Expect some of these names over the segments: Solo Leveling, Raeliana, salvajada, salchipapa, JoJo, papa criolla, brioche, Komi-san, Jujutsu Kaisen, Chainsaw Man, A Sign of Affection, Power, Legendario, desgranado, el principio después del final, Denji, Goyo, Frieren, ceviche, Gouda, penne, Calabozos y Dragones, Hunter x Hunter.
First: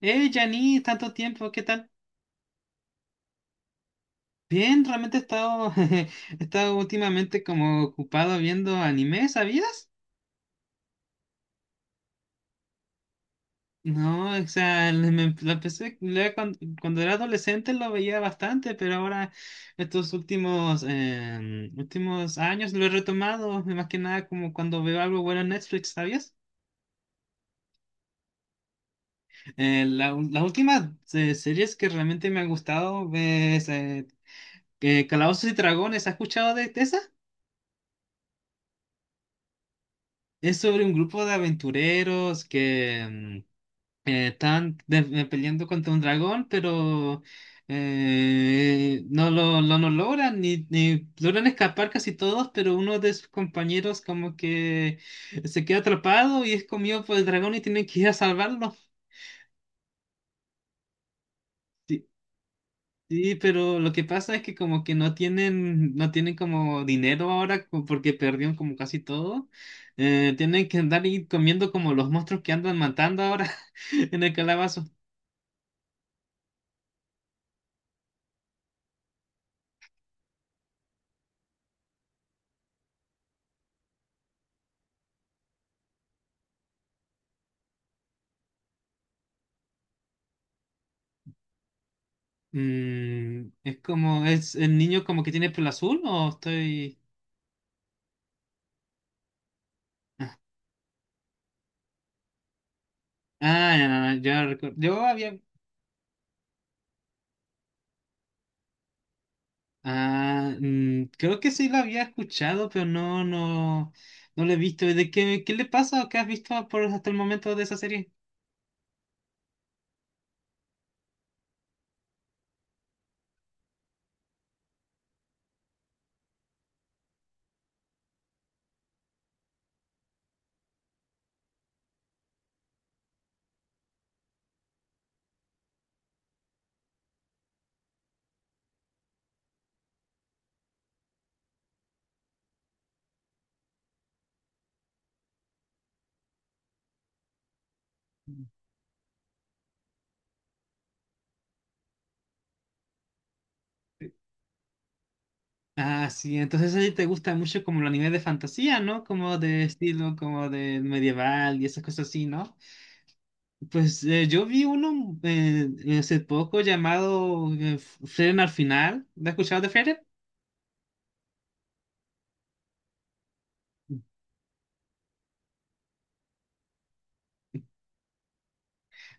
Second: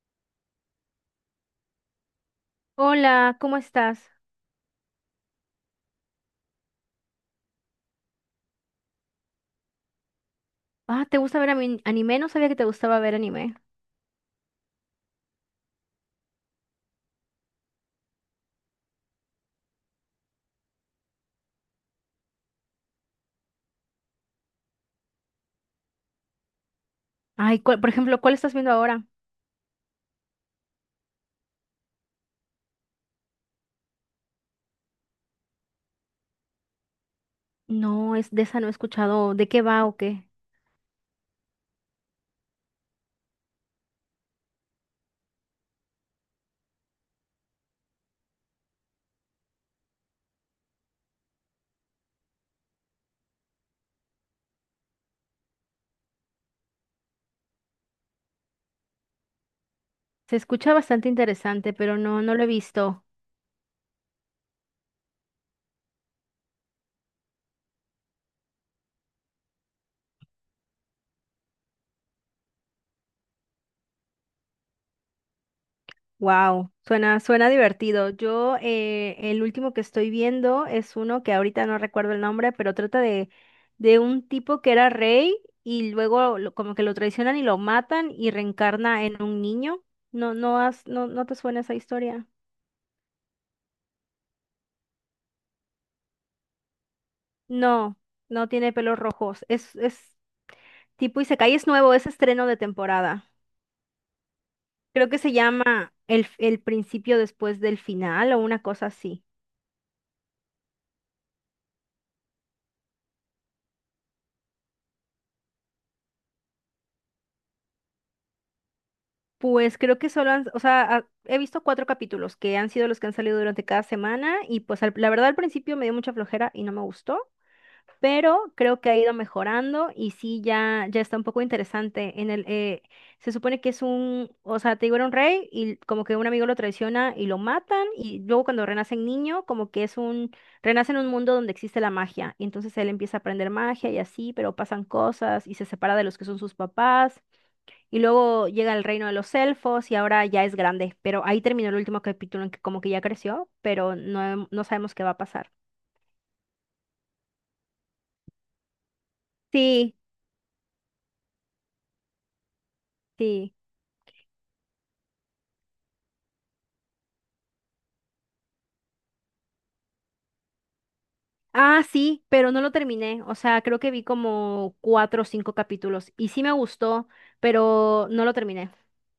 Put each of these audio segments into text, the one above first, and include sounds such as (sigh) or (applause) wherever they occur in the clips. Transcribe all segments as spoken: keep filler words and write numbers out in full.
Hey, Jani, tanto tiempo, ¿qué tal? Hola, ¿cómo estás? Bien, realmente he estado, (laughs) he estado últimamente como ocupado viendo anime, ¿sabías? Ah, ¿te gusta ver ami- anime? No sabía que te gustaba ver anime. No, o sea, le- me- lo empecé, le- cuando, cuando era adolescente lo veía bastante, pero ahora estos últimos, eh, últimos años lo he retomado, más que nada como cuando veo algo bueno en Netflix, ¿sabías? Ay, ¿cuál- por ejemplo, ¿cuál estás viendo ahora? Eh, la, ul- la última eh, series que realmente me ha gustado es eh, eh, Calabozos y Dragones, ¿has escuchado de, de esa? No, es de esa no he escuchado. ¿De qué va o qué? Es sobre un grupo de aventureros que mm, eh, están de- eh, peleando contra un dragón, pero eh, no lo, lo- no logran, ni, ni logran escapar casi todos, pero uno de sus compañeros como que se queda atrapado y es comido por el dragón y tienen que ir a salvarlo. Se escucha bastante interesante, pero Sí. no, no lo he visto. Sí, pero lo que pasa es que como que no tienen, no tienen como dinero ahora co- porque perdieron como casi todo. Eh, tienen que andar y comiendo como los monstruos que andan matando ahora (laughs) en el calabazo. Wow, suena, suena divertido. Yo, eh, el último que estoy viendo es uno que ahorita no recuerdo el nombre, pero trata de, de un tipo que era rey y luego lo- como que lo traicionan y lo matan y reencarna en un niño. No, no has, no, no te suena esa historia. Mm, es como, es el niño como que tiene pelo azul o estoy... No, no tiene pelos rojos. Es, es tipo Isekai, es nuevo, es estreno de temporada. Ah, ya, ya, ya recuerdo. Yo Creo que se había... llama el, el principio después del final o una cosa así. Ah, mm, creo que sí lo había escuchado, pero no, no, no lo he visto. ¿De qué, qué le pasa o qué has visto por hasta el momento de esa serie? Pues creo que solo han, o sea, ha- he visto cuatro capítulos que han sido los que han salido durante cada semana y pues al- la verdad al principio me dio mucha flojera y no me gustó, pero creo que ha ido mejorando y sí, ya, ya está un poco interesante. En el, eh, se supone que es un, o sea, te digo, era un rey y como que un amigo lo traiciona y lo matan y luego cuando renacen niño, como que es un, renace en un mundo donde existe la magia y entonces él empieza a aprender magia y así, pero pasan cosas y se separa de los que son sus papás y luego llega al reino de los elfos y ahora ya es grande, pero ahí terminó el último capítulo en que como que ya creció, pero no, no sabemos qué va a pasar. Ah, sí, entonces a ti te gusta mucho como el anime de fantasía, ¿no? Como de Sí, estilo, como de medieval y esas cosas así, ¿no? sí. Pues eh, yo vi uno eh, hace poco llamado eh, F- Frieren al final. ¿Lo has escuchado de Frieren? Ah, sí, pero no lo terminé. O sea, creo que vi como cuatro o cinco capítulos y sí me gustó, pero no lo terminé.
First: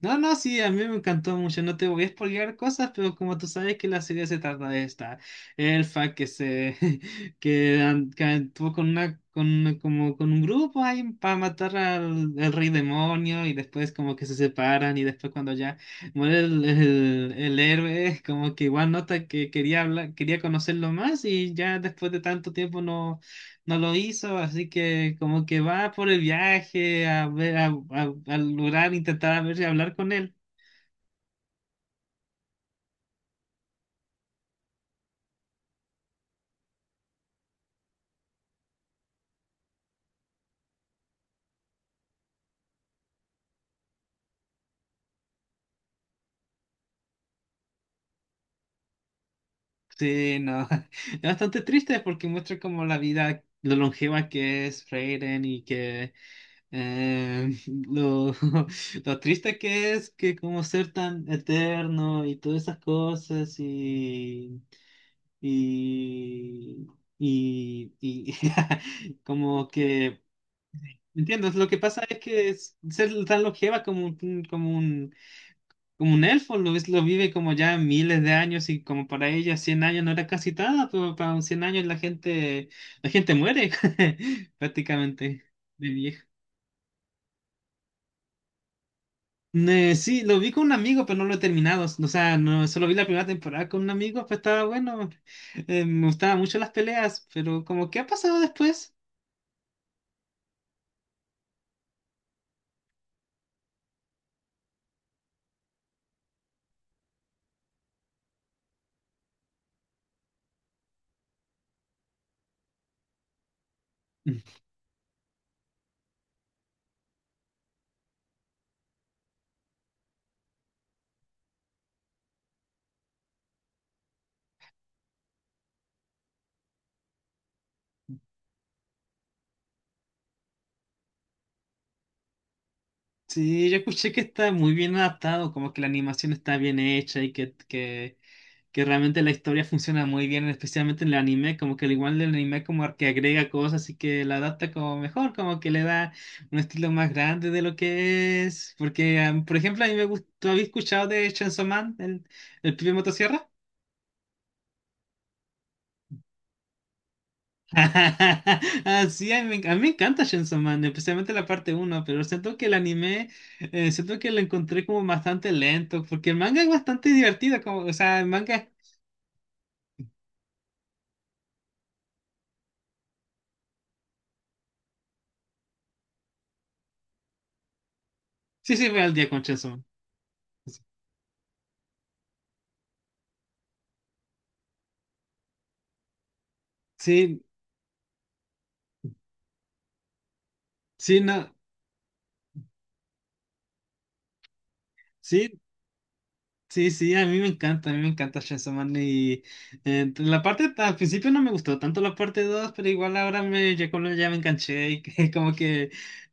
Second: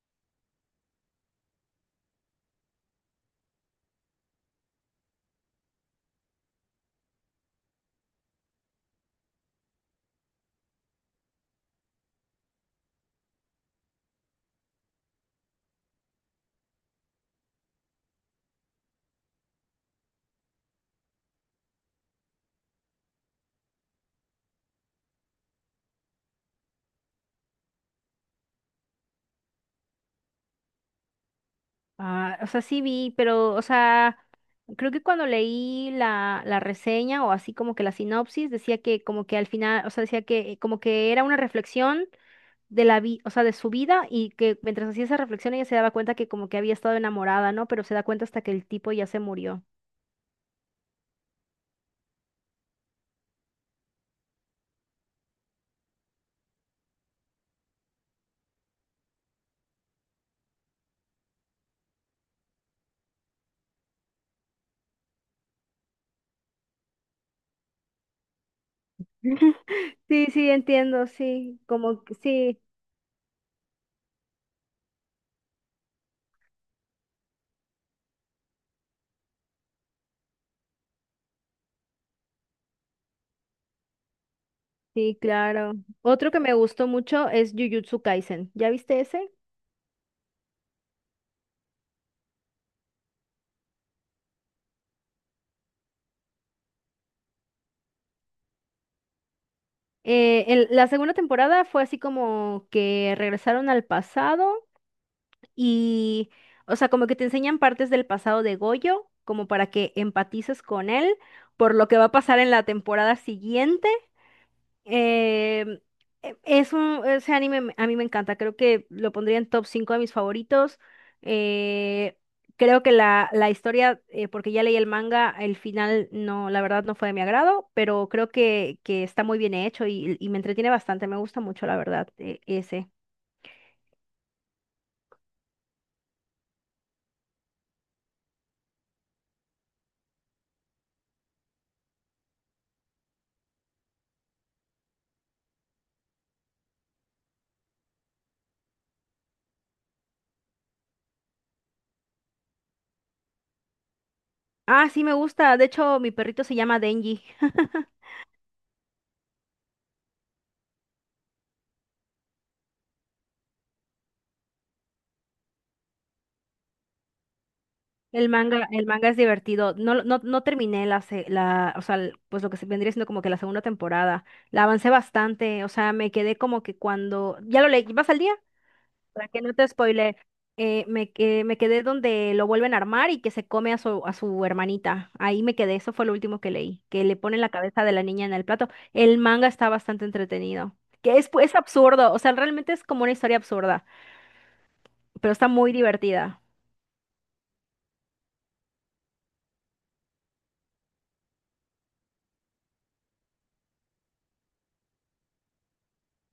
No, no, sí, a mí me encantó mucho. No te voy a spoilear cosas, pero como tú sabes que la serie se trata de esta elfa que se (laughs) que, an- que actuó con una con una- como con un grupo ahí para matar al, al rey demonio y después como que se separan y después cuando ya muere el, el, el héroe (laughs) como que igual nota que quería hablar, quería conocerlo más y ya después de tanto tiempo no, no lo hizo, así que como que va por el viaje a ver, a, a- al lugar, intentar a ver si hablar con él. Ah, o sea, sí vi, pero, o sea, creo que cuando leí la, la reseña o así como que la sinopsis, decía que como que al final, o sea, decía que como que era una reflexión de la vida, o sea, de su vida y que mientras hacía esa reflexión ella se daba cuenta que como que había estado enamorada, ¿no? Pero se da cuenta hasta que el tipo ya se murió. Sí, no, (laughs) es bastante triste porque muestra como la vida, lo longeva que es Freyren y que eh, lo, (laughs) lo triste que es que como ser tan eterno y todas esas cosas y, y, y, y (laughs) como que... Sí, sí, entiendo, Entiendo, sí, lo que como pasa que es que sí. es- ser tan longeva como un, como un, como un elfo, lo, es- lo vive como ya miles de años y como para ella cien años no era casi nada, pero para un cien años la gente, la gente muere (laughs) Sí, prácticamente claro. de vieja. Otro que me gustó mucho es Jujutsu Kaisen. ¿Ya viste ese? Eh, sí, lo vi con un amigo, pero no lo he terminado, o sea, no, solo vi la primera temporada con un amigo, pues estaba bueno. Eh, me gustaban mucho las peleas, pero como, ¿qué ha pasado después? Eh, el- la segunda temporada fue así como que regresaron al pasado y, o sea, como que te enseñan partes del pasado de Goyo, como para que empatices con él por lo que va a pasar en la temporada siguiente. Eh, e- es un, ese anime me- a mí me encanta, creo que lo pondría en top cinco de mis favoritos. Eh, creo que la, la historia, eh, porque ya leí el manga, el final no, la verdad no fue de mi agrado, pero creo que, que está muy bien hecho y, y me entretiene bastante, me gusta mucho, la verdad, e- ese. Sí, yo escuché que está muy bien adaptado, como que la animación está bien hecha y que, que, que realmente la historia funciona muy bien, especialmente en el anime, como que al igual del anime como que agrega cosas y que la adapta como mejor, como que le da un estilo más grande de lo que es. Porque, ah, por ejemplo, a mí me gustó, ¿habéis escuchado de Chainsaw Man, el, el pibe motosierra? Ah, sí, me gusta, de hecho mi perrito se llama Denji. (laughs) (laughs) Ah, sí, a mí, me enc- a mí me encanta Chainsaw Man, especialmente la parte uno, pero siento que el anime, eh, siento que lo encontré como bastante lento, porque el manga es bastante divertido, como, o sea, el El manga, manga, el manga es divertido. No, no, no terminé la, se- la, o sea, l- pues lo que se vendría siendo como que la segunda temporada. La avancé bastante, o sea, me quedé como que cuando, ya lo leí, ¿vas al día? sí, sí, voy al día Para que con no te Chainsaw Man. spoile, eh, me, que- me quedé donde lo vuelven a armar y que se come a su, a su hermanita. Ahí me quedé, eso fue lo último que leí, que le ponen Sí, la cabeza de la niña en el plato. El manga está bastante entretenido, que sí, es, no, pues, absurdo, o sea, realmente es como una historia absurda, pero está sí, muy divertida. sí, sí, a mí me encanta, a mí me encanta Chainsaw Man y eh, la parte, al principio no me gustó tanto la parte dos, pero igual ahora me, ya, como- ya me enganché y que (laughs) como que,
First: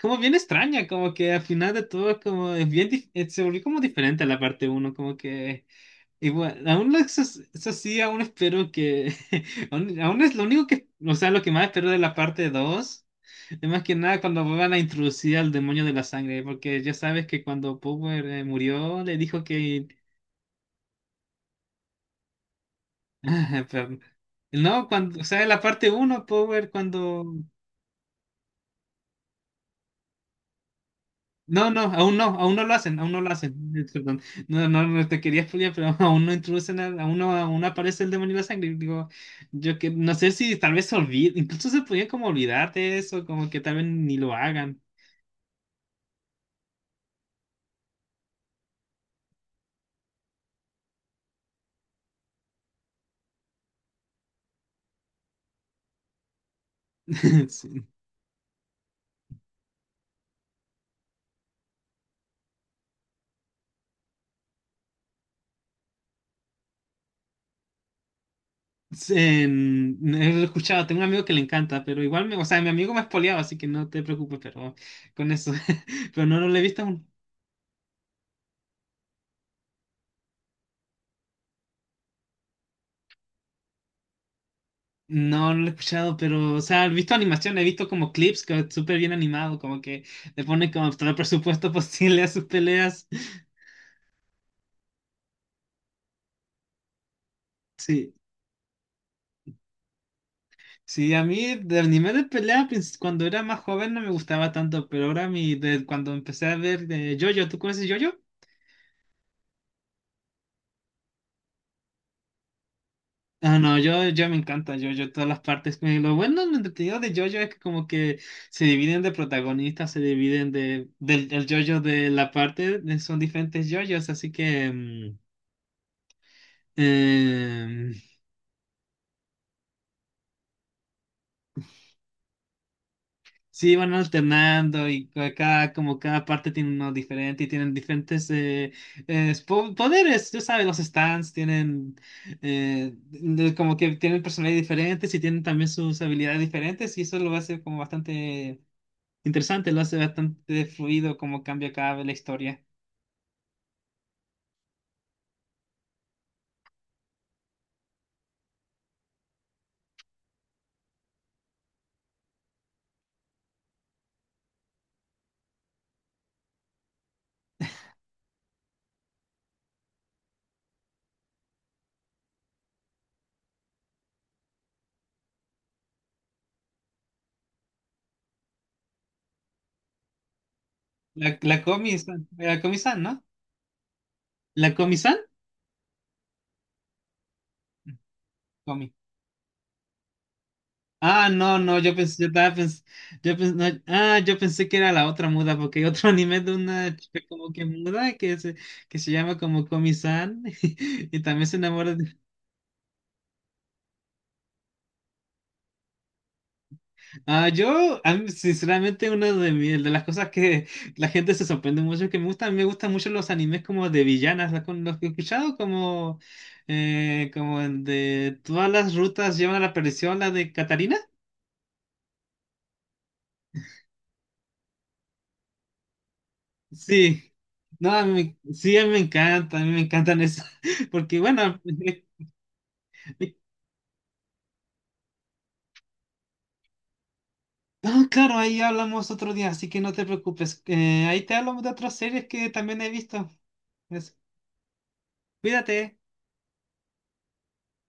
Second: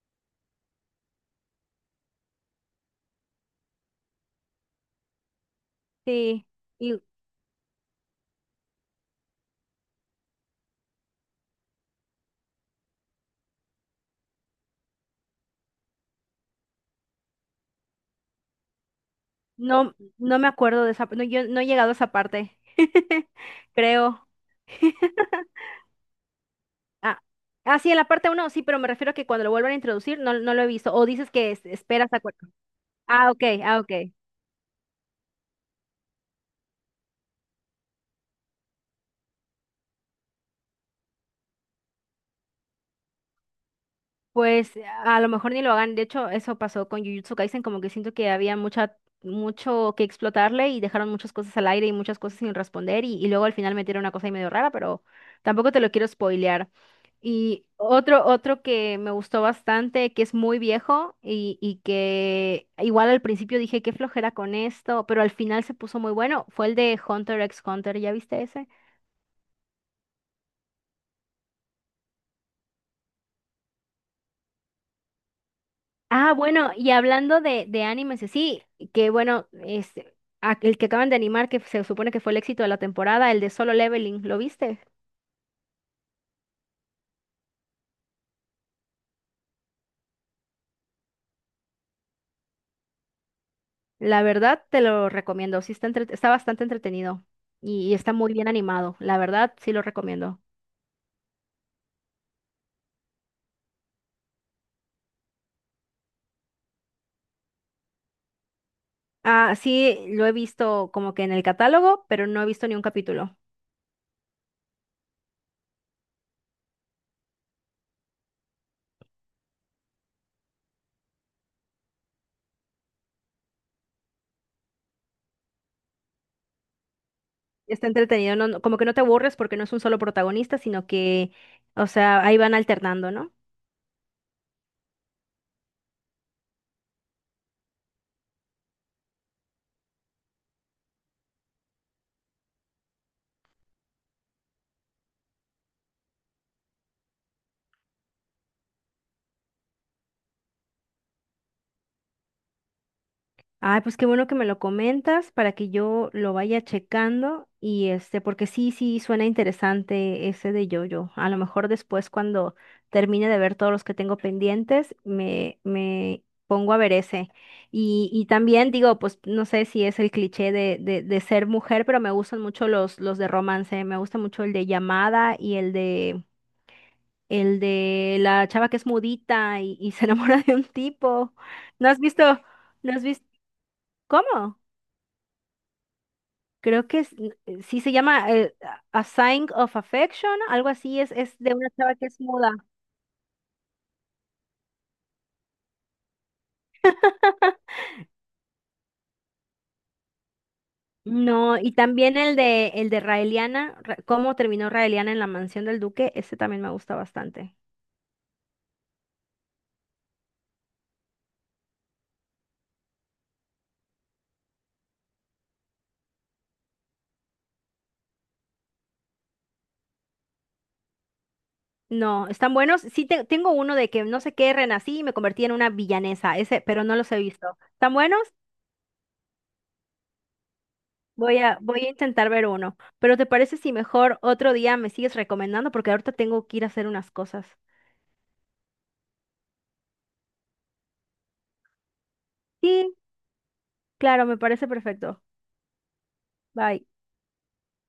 como bien extraña, como que al final de todo es como, es bien, dif- eh, se volvió como diferente a la parte uno, como que, Sí. igual, aún no- eso, es- eso sí, aún espero que, (laughs) aún, aún es lo único que, o sea, lo que más espero de la parte dos. Es más que nada cuando van a introducir al demonio de la sangre, porque ya sabes que cuando Power eh, murió, le dijo que No, no me acuerdo de esa, no, yo no he llegado a esa parte, (laughs) (laughs) ajá. Pero- creo. no, cuando, o sea, la parte uno, Power, Ah, cuando... ah, sí, en la parte uno, sí, pero me refiero a que cuando lo vuelvan a introducir no, no lo he visto. O dices que es- No, no, esperas aún a... no, cu- aún no lo hacen, aún no lo Ah, ok, hacen. ah, Eh, ok. Perdón, no, no, no te quería spoilear, pero (laughs) aún no introducen, al- aún no, aún no aparece el demonio de la sangre. Digo, yo que no sé si tal vez se olvide, incluso se podía como olvidar de eso, como que tal vez ni lo Pues hagan. a lo mejor ni lo hagan. De hecho, eso pasó con Jujutsu Kaisen, como que siento que había mucha, mucho que explotarle y dejaron muchas cosas al aire y muchas cosas sin responder y, y luego al final metieron una cosa ahí medio rara, pero tampoco te lo quiero spoilear. (laughs) Y Sí. otro, otro que me gustó bastante, que es muy viejo y, y que igual al principio dije qué flojera con esto, pero al final se puso muy bueno, fue el de Hunter x Hunter, ¿ya viste ese? Sí, en- he escuchado, tengo un amigo que le encanta, pero igual, me, o sea, mi amigo me ha spoileado, así que no te preocupes, pero con eso, (laughs) pero Ah, no, no lo he bueno, visto. y hablando de, de animes, y sí, que bueno, este, a- el que acaban de animar, que se supone que fue el éxito de la temporada, el de Solo Leveling, ¿lo viste? No, no lo he escuchado, pero, o sea, he visto animación, he visto como clips que es súper bien animado, como que le ponen como todo el presupuesto (laughs) posible a sus peleas. La verdad te lo recomiendo, sí está, entre- está bastante entretenido y y está Sí, muy bien animado, la verdad sí lo recomiendo. sí, a mí de anime de pelea pues, cuando era más joven no me gustaba tanto, pero ahora mi, de, cuando empecé a ver de JoJo, ¿tú conoces JoJo? Ah, sí, lo he visto como que en el catálogo, pero no he visto ni un capítulo. Ah, no, yo, yo me encanta JoJo, todas las partes. Me- lo bueno, lo entretenido de JoJo es que como que se dividen de protagonistas, se dividen de, del el JoJo de la parte, de- son diferentes JoJos, así que... mm, Está em, entretenido, no, no- como que no te aburres porque no es un solo protagonista, sino que, o sea, ahí van alternando, ¿no? sí, van alternando y ca- cada, como cada parte tiene uno diferente y tienen diferentes eh, eh, po- poderes, tú sabes, los stands tienen eh, de- como que tienen personalidades diferentes y tienen también sus habilidades diferentes y eso lo hace como bastante interesante, lo hace bastante fluido como cambia cada vez la historia. Ay, pues qué bueno que me lo comentas para que yo lo vaya checando y este, porque sí, sí, suena interesante ese de yo-yo. A lo mejor después cuando termine de ver todos los que tengo pendientes, me, me pongo a ver ese. Y, y también digo, pues no sé si es el cliché de, de, de ser mujer, pero me gustan mucho los, los de romance. Me gusta mucho el de llamada y el de, el de la chava que es mudita y, y se (laughs) enamora de un La, tipo. la ¿No has Comi-san, visto? la ¿No Comi-san, has ¿no? visto? ¿Cómo? La Comi-san, Creo que es- eh, sí se llama eh, Comi. A Sign of Affection, algo así, es, Ah, es de no, una no, yo chava que es pensé, yo muda. estaba pens- yo pens- no, ah, yo pensé que era la otra muda, porque hay otro (laughs) anime de una chica como que muda que se, que se llama como Komi-san (laughs) y también se No, y enamora de... también el de el de Raeliana, Ra- cómo terminó Raeliana en la mansión del duque, ese también me gusta Ah, bastante. yo, a mí, sinceramente, una de, mi- de las cosas que la gente se sorprende mucho que me gustan, me gustan mucho los animes como de villanas, los, con los que he escuchado como, eh, como el de todas las rutas llevan a la perdición, la de Catarina. No, están buenos. Sí, te- tengo uno de que no sé qué, renací y me convertí en una villanesa, ese, pero no los he Sí, visto. no, ¿Están a buenos? mí sí, a mí me encanta, a mí me encantan eso, (laughs) porque Voy a, bueno, voy a (laughs) intentar ver uno. Pero ¿te parece si mejor otro día me sigues recomendando? Porque ahorita tengo que ir a hacer unas cosas. ah, claro, ahí hablamos otro día, así que no te preocupes, eh, ahí te hablamos de otras series que también he Sí, visto. Eso. claro, me parece perfecto. Cuídate. Bye.